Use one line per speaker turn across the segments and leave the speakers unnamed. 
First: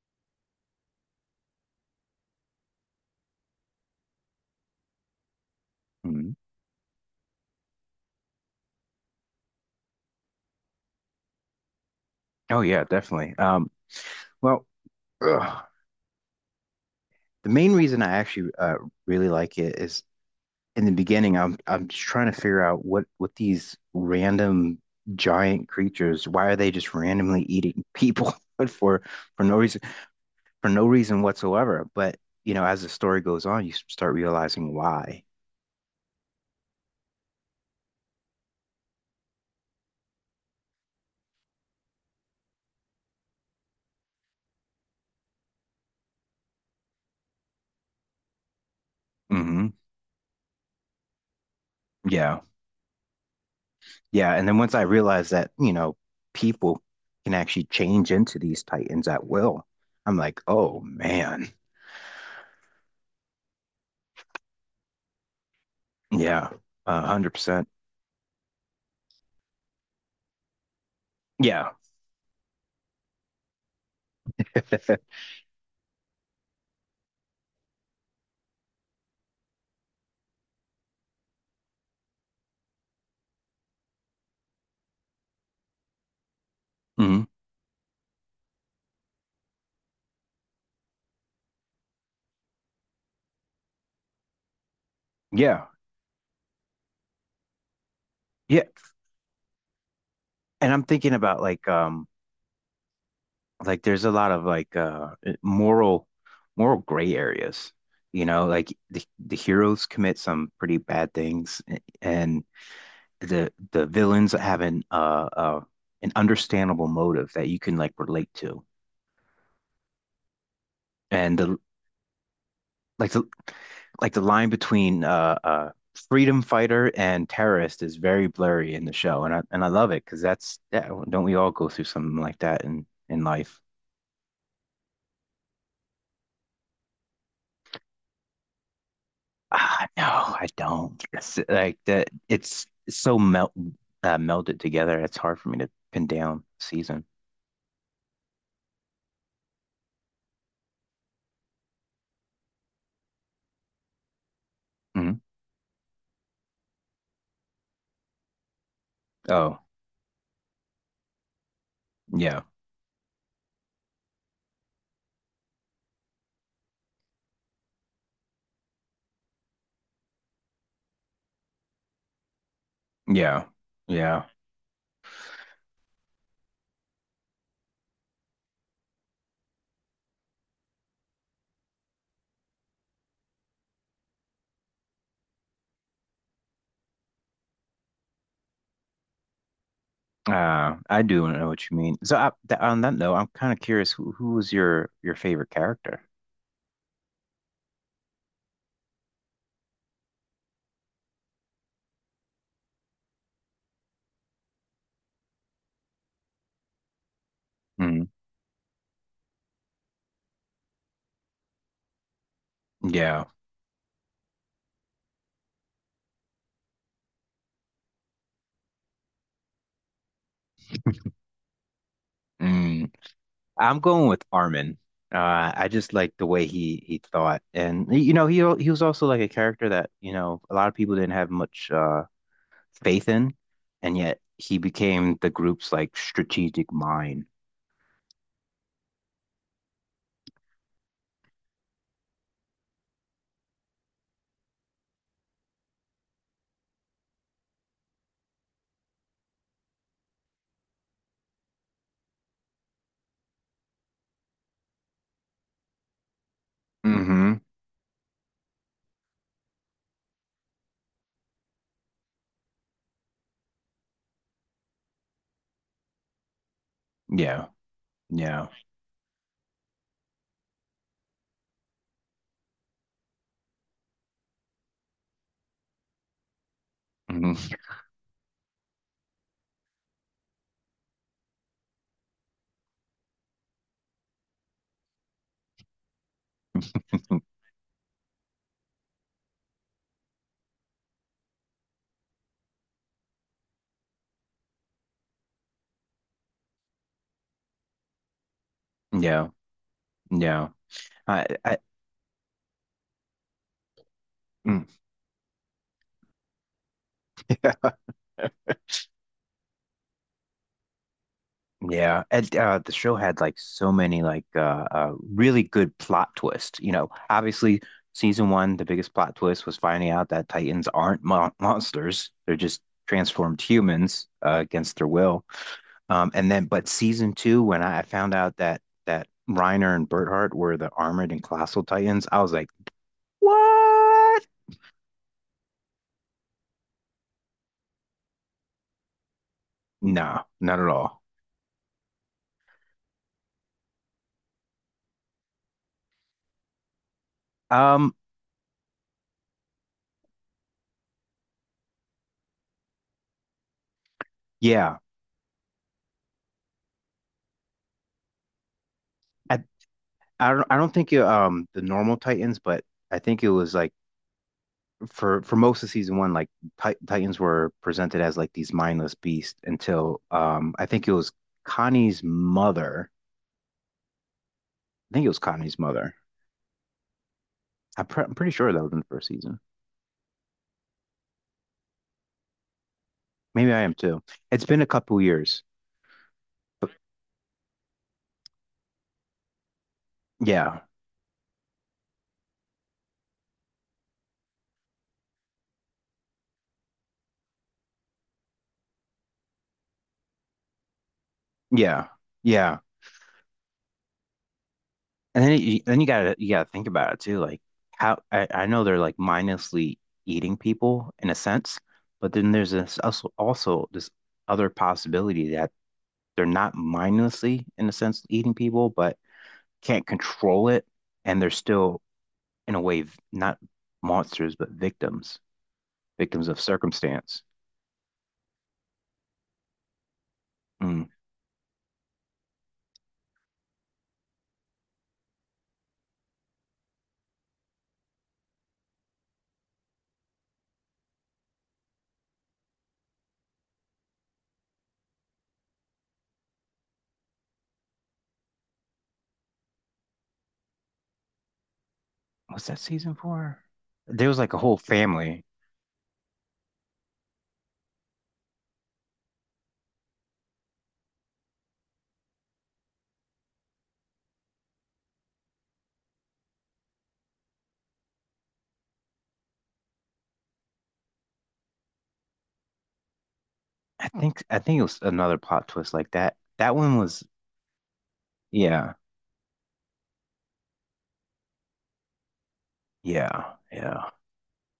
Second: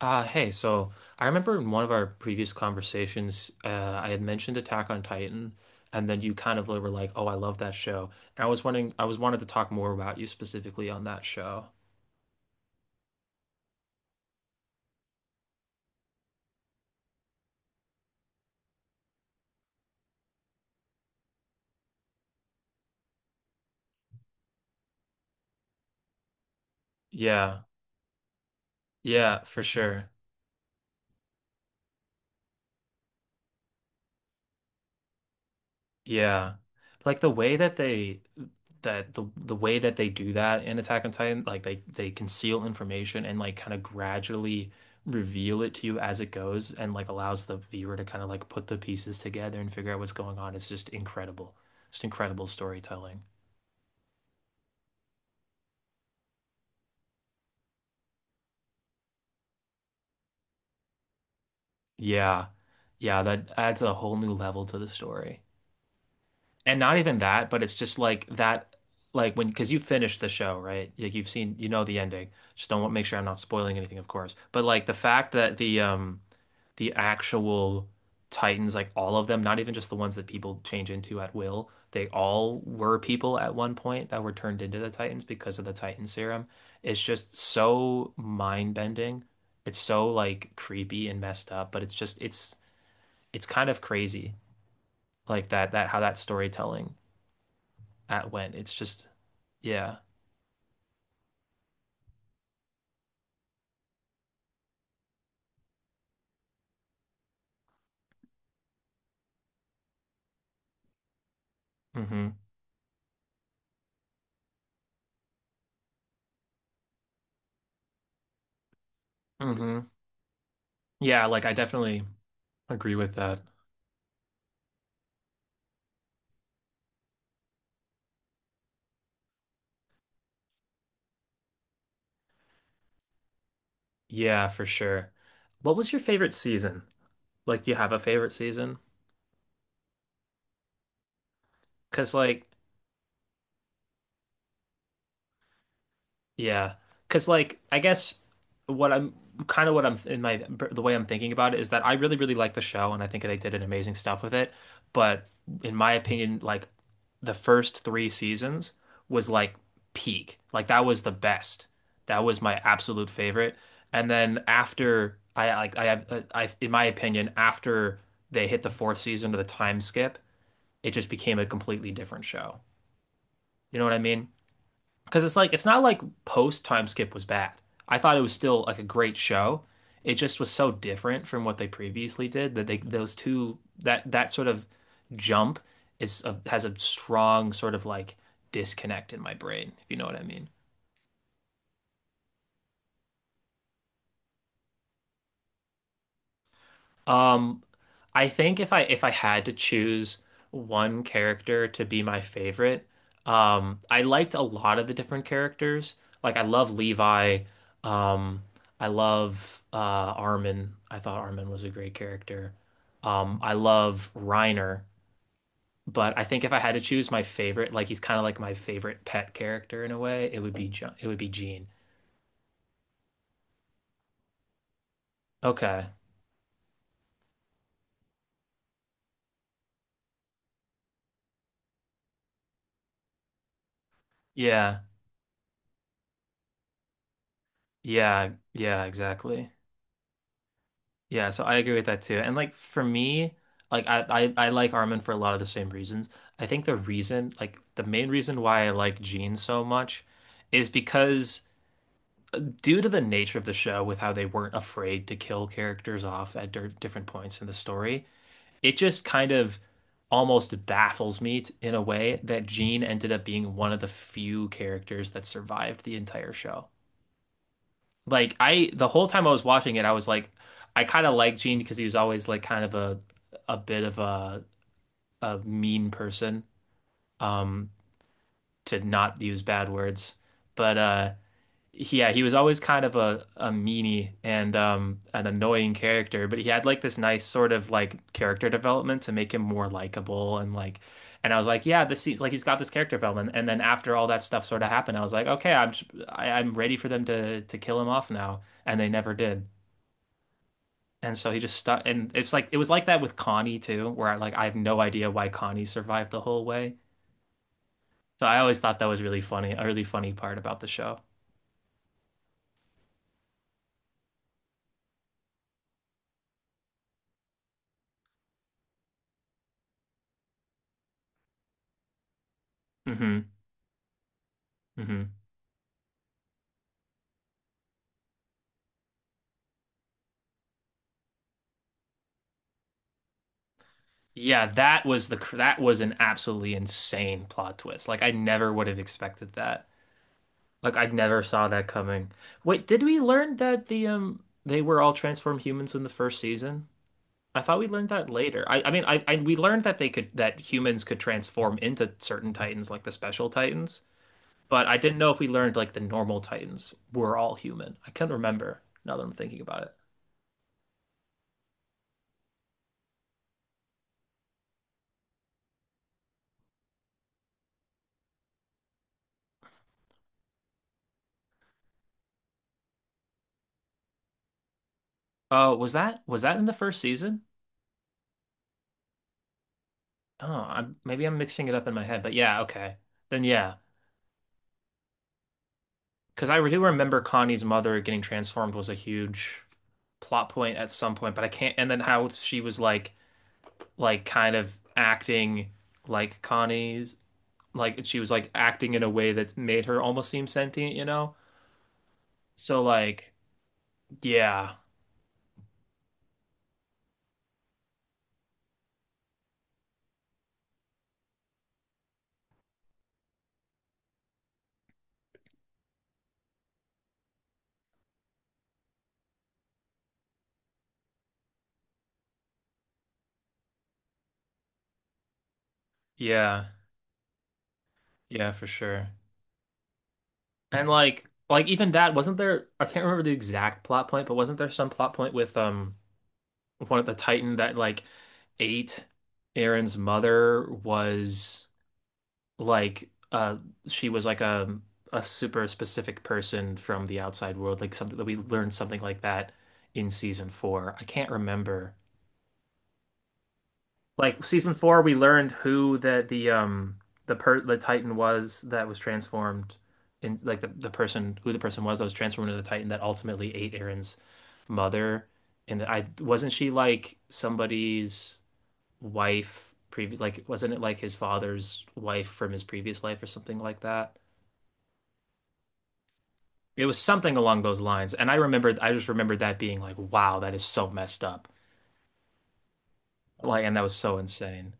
Hey, so I remember in one of our previous conversations, I had mentioned Attack on Titan, and then you
Mhm.
kind of were like, "Oh, I love that show." And I was wanted to talk more about you specifically on that show.
Oh yeah, definitely. Well, ugh, the main reason I actually really like it is in the beginning, I'm just trying to figure out what these random giant creatures, why are they just randomly
Yeah,
eating people but
yeah,
for no
for
reason
sure.
for no reason whatsoever. But as the story goes on, you start realizing why.
Yeah. Like the way that they do that in Attack on Titan, like they conceal information and like kind of gradually reveal it to you as it goes and like allows the viewer to kind of like put the pieces together and
Hmm.
figure out what's going on. It's just incredible. Just
Yeah.
incredible storytelling.
Yeah, and then once I realized that, people can actually change into these titans at will, I'm like, oh man,
Yeah. Yeah, that adds a whole new level to the story.
yeah,
And not
a
even
hundred
that, but
percent,
it's just like that, because you finished the show, right? Like you've seen, you
yeah,
know the ending. Just don't want make sure I'm not spoiling anything, of course. But like the fact that the actual Titans, like all of them, not even just the ones that people change into at will, they all were people at one point that were turned into the Titans because of the Titan serum. It's
hmm,
just so mind-bending. It's so like creepy and messed up, but it's just it's kind of crazy, like
yeah,
that how that storytelling at when.
yeah.
Yeah.
And I'm thinking about like there's a lot of like, moral gray areas. Like the heroes commit some pretty bad things,
Hmm.
and the villains have an understandable motive that you can like relate to.
Hmm. Yeah,
And
like I
the
definitely agree
like
with
the
that.
like the line between freedom fighter and terrorist is very blurry in the show, and I love it because that's, yeah, don't we all go through something like that in life?
Yeah, for sure. What was your favorite season? Like, do you have a favorite season?
Ah, no, I don't. It's like that.
Because, like,
It's so melt melded together. It's hard for me to pin down
Yeah,
season.
because like I guess what I'm kind of what I'm in my the way I'm thinking about it is that I really really like the show and I think they did an amazing stuff with it,
Hmm.
but in my opinion, like the first three seasons was like
Oh,
peak, like that was the best, that was
yeah,
my absolute favorite, and then after I like I have I in my opinion after they hit the fourth season to the time skip, it just became a completely different show.
yeah,
You know what I
yeah.
mean? Because it's like it's not like post Time Skip was bad. I thought it was still like a great show. It just was so different from what they previously did that they those two that sort of jump has a strong sort of like disconnect in my brain, if you know what I mean.
I do know what you mean. So I, th on that note, I'm kind of curious who was your favorite character?
Um, I think if I had to choose one character to be my favorite, I liked a lot of the different characters. Like I love Levi.
Mm,
Um, I love Armin. I thought Armin was a great character.
yeah.
I love Reiner, but I think if I had to choose my favorite, like he's kind of like my favorite pet character in a way, it would be John, it would be Gene.
Mm. I'm going with Armin. I
Okay.
just like the way he thought, and he was also like a character that a lot of people didn't have much faith in, and yet he
Yeah.
became the group's like strategic mind.
Yeah. Yeah, exactly. Yeah, so I agree with that too. And like for me, like I like Armin for a lot of the same reasons. I think the reason, like the main reason why I like Gene so much is because due to the nature of the show with how they weren't afraid to kill characters off at different points
Hmm.
in the story, it just kind of almost baffles me in a way that Gene ended up being one of the few characters that survived the entire show.
Yeah,
Like
yeah,
the whole time I was watching it, I was like, I kind of liked Gene because he was always like kind of a bit of a mean person,
hmm,
um, to not use bad words. But yeah, he was always kind of a meanie and an annoying character. But he had like this nice sort of like character development to make him more likable and like, and I was like, yeah, this seems like he's got this character development. And then after all that stuff sort of happened, I was like, okay, I am ready for them to kill him off now, and they never
yeah,
did.
yeah.
And
I,
so he just
I,
stuck, and it's like it was like that with Connie too, where I have no
mm.
idea why Connie survived the whole way. So I always thought that was really funny, a really funny part about the show.
Yeah, and the show had like so many like really good plot twists. Obviously season one, the biggest plot twist was finding out that Titans aren't monsters; they're just
Hmm.
transformed humans against their
Hmm.
will. And then, but season two, when I found out that Reiner and Berthart were the armored and colossal Titans, I was like, what?
Yeah, that was an absolutely insane plot twist. Like I never would have expected that.
No, not at
Like I
all.
never saw that coming. Wait, did we learn that they were all transformed humans in the first season? I thought we learned
Um,
that later. I mean I we learned that humans could transform into certain titans like the special titans. But I
yeah,
didn't know if we learned like the normal Titans were all human. I can not remember now that I'm thinking
I
about it.
I don't think the normal Titans, but I think it was like. for most of season one, like Titans were presented as like these mindless beasts until I think it was Connie's mother. I think it was
Oh,
Connie's
was
mother.
that was that in the first season?
I'm pretty sure that was in the first season.
Oh, I'm, maybe I'm mixing it up in my head. But yeah, okay. Then
Maybe
yeah,
I am too. It's been a couple years.
because I do remember Connie's mother getting transformed was a huge plot point
Yeah,
at some point, but I can't. And then how she was like kind of acting like Connie's like she was like acting in a way that made her almost seem sentient, you know?
yeah, yeah.
So like yeah,
And then you gotta think about it too. Like how I know they're like mindlessly eating people in a sense, but then there's this also this other possibility that they're not mindlessly in a sense eating people, but can't control it, and they're still, in a way, not monsters, but victims of
yeah,
circumstance.
yeah, for sure. And
Mm.
like even that wasn't there I can't remember the exact plot point, but wasn't there some plot point with one of the Titan that like ate Aaron's mother was like she was like a super specific person from the outside world, like something that we learned something like that in season four. I can't remember.
What's that season for? There was
Like
like a
season
whole
four, we
family.
learned who the Titan was that was transformed in like the person who the person was that was transformed into the Titan that ultimately ate Aaron's mother. And I wasn't she like somebody's wife previous like wasn't it like his father's wife from his previous life or something like
I
that?
think I think it was another plot twist like that. That
It
one
was
was,
something along those lines. And I
yeah,
just remembered that being like, wow, that is so messed up.
yeah,
Like and that was
yeah.
so insane.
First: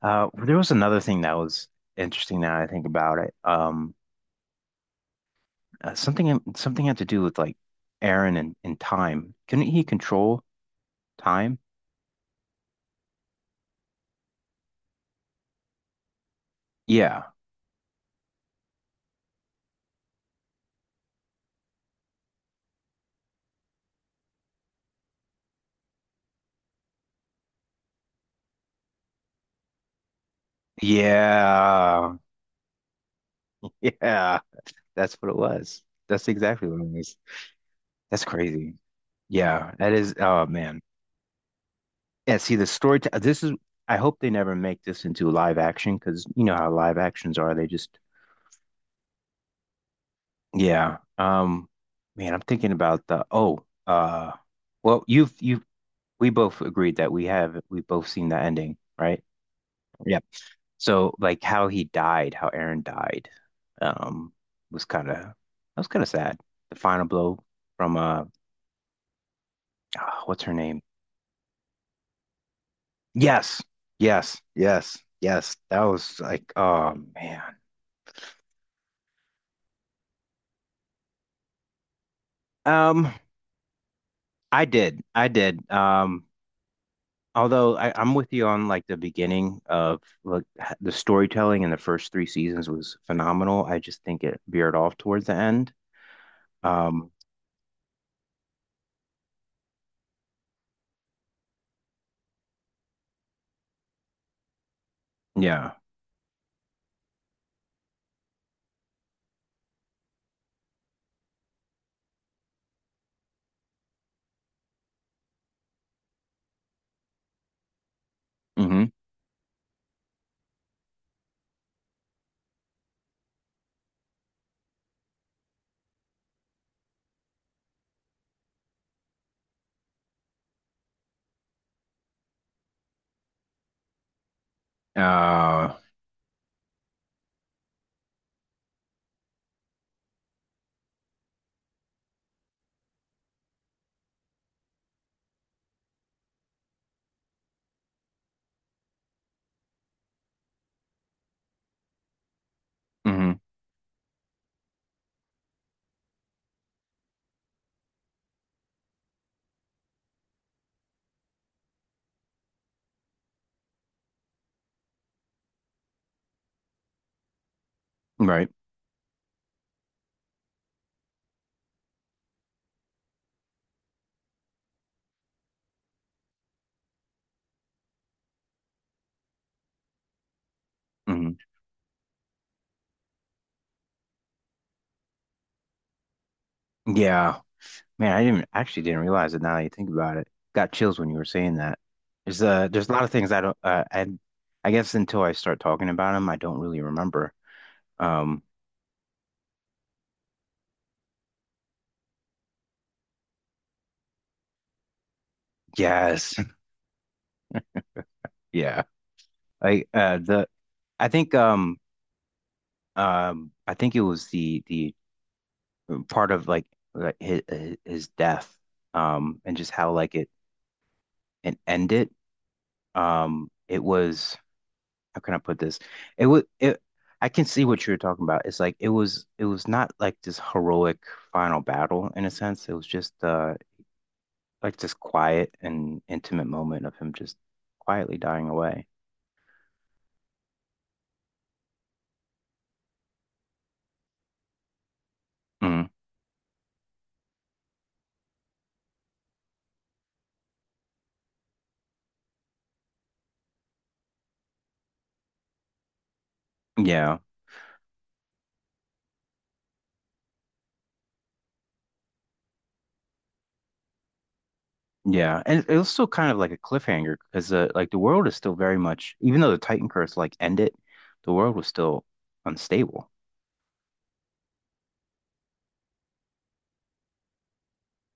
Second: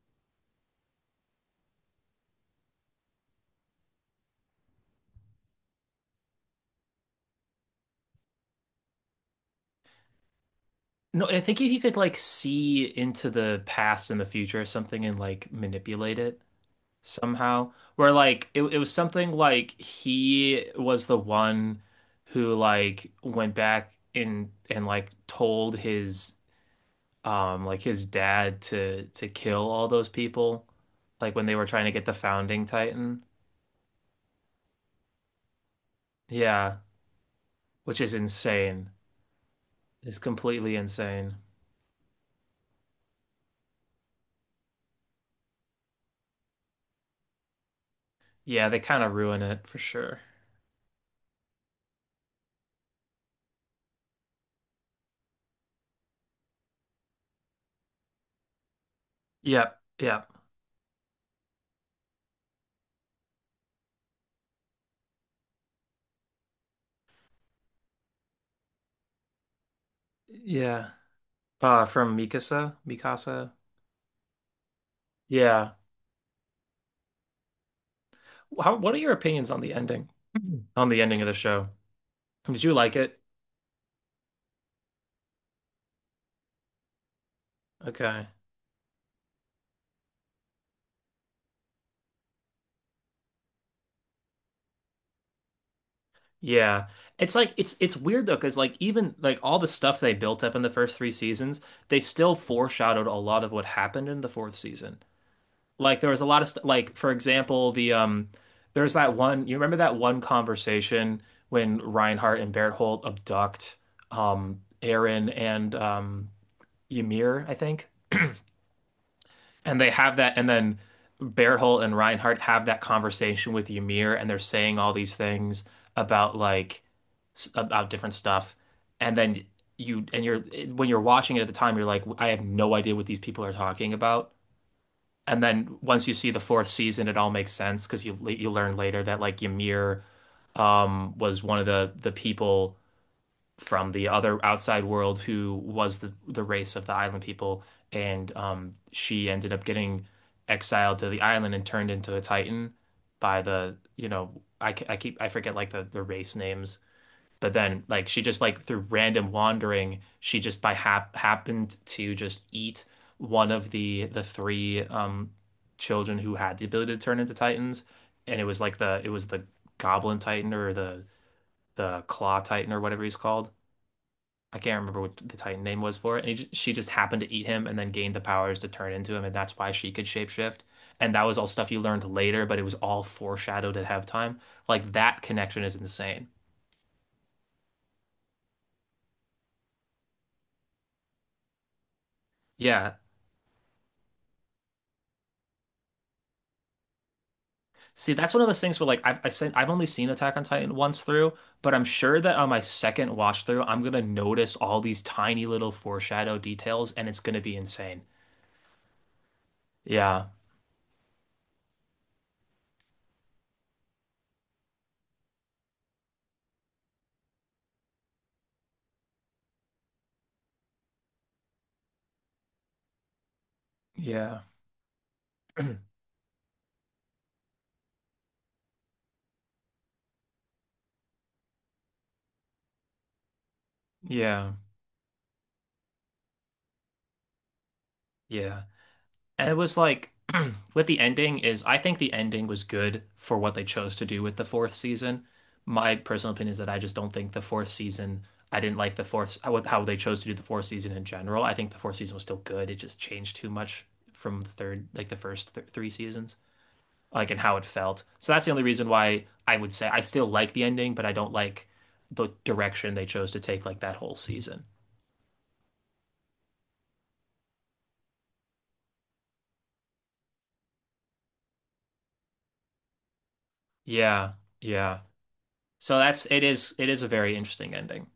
There was another thing that was interesting now that I think about it. Something had to do with like Aaron and time. Couldn't he control
No, I think
time?
he could like see into the past and the future or something and like manipulate it
Yeah.
somehow. Where like it was something like he was the one who like went back in and like told his like his dad to kill all those people like when they were trying to get the
Yeah.
founding Titan.
Yeah. That's what it was. That's exactly
Yeah,
what it was.
which is
That's crazy.
insane.
Yeah, that is.
It's
Oh
completely
man.
insane.
Yeah. See, the story. This is. I hope they never make this into live action because you know how live actions are. They just.
Yeah, they kind of ruin it for sure.
Yeah. Man, I'm thinking about the. Oh. Well, you've you. We both agreed that we have. We both seen the ending, right?
Yep,
Yep.
yep.
So like how he died, how Aaron died, um, was kind of that was kind of sad. The final blow from what's her name?
Yeah. From Mikasa, Mikasa.
Yes, yes, yes, yes.
Yeah.
That was like, oh man.
How, what are your opinions on the ending? Mhm. On the ending of the show? Did you like
Um,
it?
I did, I did. Although I'm
Okay.
with you on like the beginning of like the storytelling in the first three seasons was phenomenal. I just think it veered off towards the end.
Yeah.
Um,
It's like it's weird though, because like even like all the stuff they built up in the first three seasons, they still foreshadowed a lot of what happened in the fourth season.
yeah.
Like there was a lot of st like for example, there's that one you remember that one conversation when Reinhardt and Barrett Holt abduct Aaron and Ymir, I think.
Mm-hmm.
And they have that, and then Berthold and Reinhardt have that conversation with Ymir, and they're saying all these things about like about different stuff. And then you and you're when you're watching it at the time, you're like, I have no idea what these people are talking about. And
Uh,
then once you see the fourth season, it all makes sense because you learn later that like Ymir was one of the people from the other outside world who was the race of the island people, and she ended up getting exiled to the island and turned into a Titan
mm-hmm.
by the you know I keep I forget like the race names, but then like she just like through random wandering, she just by happened to just eat one of the three children who had the ability to turn into Titans, and it
Right.
was like the it was the Goblin Titan or the Claw Titan or whatever he's called I can't remember what the Titan name was for it. And she just happened to eat him and then gained the powers to turn into him. And that's why she could shapeshift. And that
Mm-hmm.
was all stuff you learned later, but it was all foreshadowed at halftime. Like that connection is insane.
Yeah. Man, I didn't actually didn't realize it now that you think about it. Got chills when you were saying that. There's a
Yeah.
lot of things I don't I guess until I start talking about them, I don't really remember.
See, that's one
Um
of those things where like I've only seen Attack on Titan once through, but I'm sure that on my second watch through, I'm gonna notice all these tiny little
yes.
foreshadow details and it's gonna be insane.
Yeah. Like
Yeah.
the I think um I think it was the part of like his death and just how like it and end it it was
Yeah.
how can I put this? It was it I can see what you were talking about. It's like it was not like this heroic final battle in a sense. It was just
Yeah.
like this quiet and intimate moment of him just quietly dying
Yeah.
away.
And it was like with the ending is I think the ending was good for what they chose to do with the fourth season.
Mm.
My personal opinion is that I just don't think the fourth season I didn't like the fourth how they chose to do the fourth season in general. I think the fourth season was still good. It just changed too much from the third like the first th three seasons
Yeah.
like and how it felt. So that's the only reason why I would say I still like the ending, but I don't like the direction they chose to take like that whole season.
Yeah. And it was still kind of like a cliffhanger because like the world is still very much even though the Titan curse like ended, the world was still unstable.
Yeah. Yeah. So that's it is a very interesting ending.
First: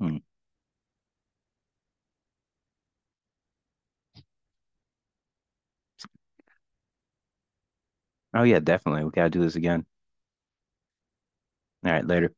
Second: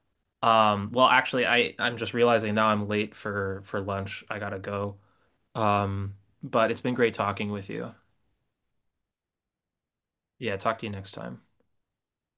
Mm.
Well, actually, I'm just realizing now I'm late for lunch. I gotta go. Um, but it's been great talking with you.
Oh yeah, definitely. We gotta do this again.
Yeah, talk to you next time.
All right, later.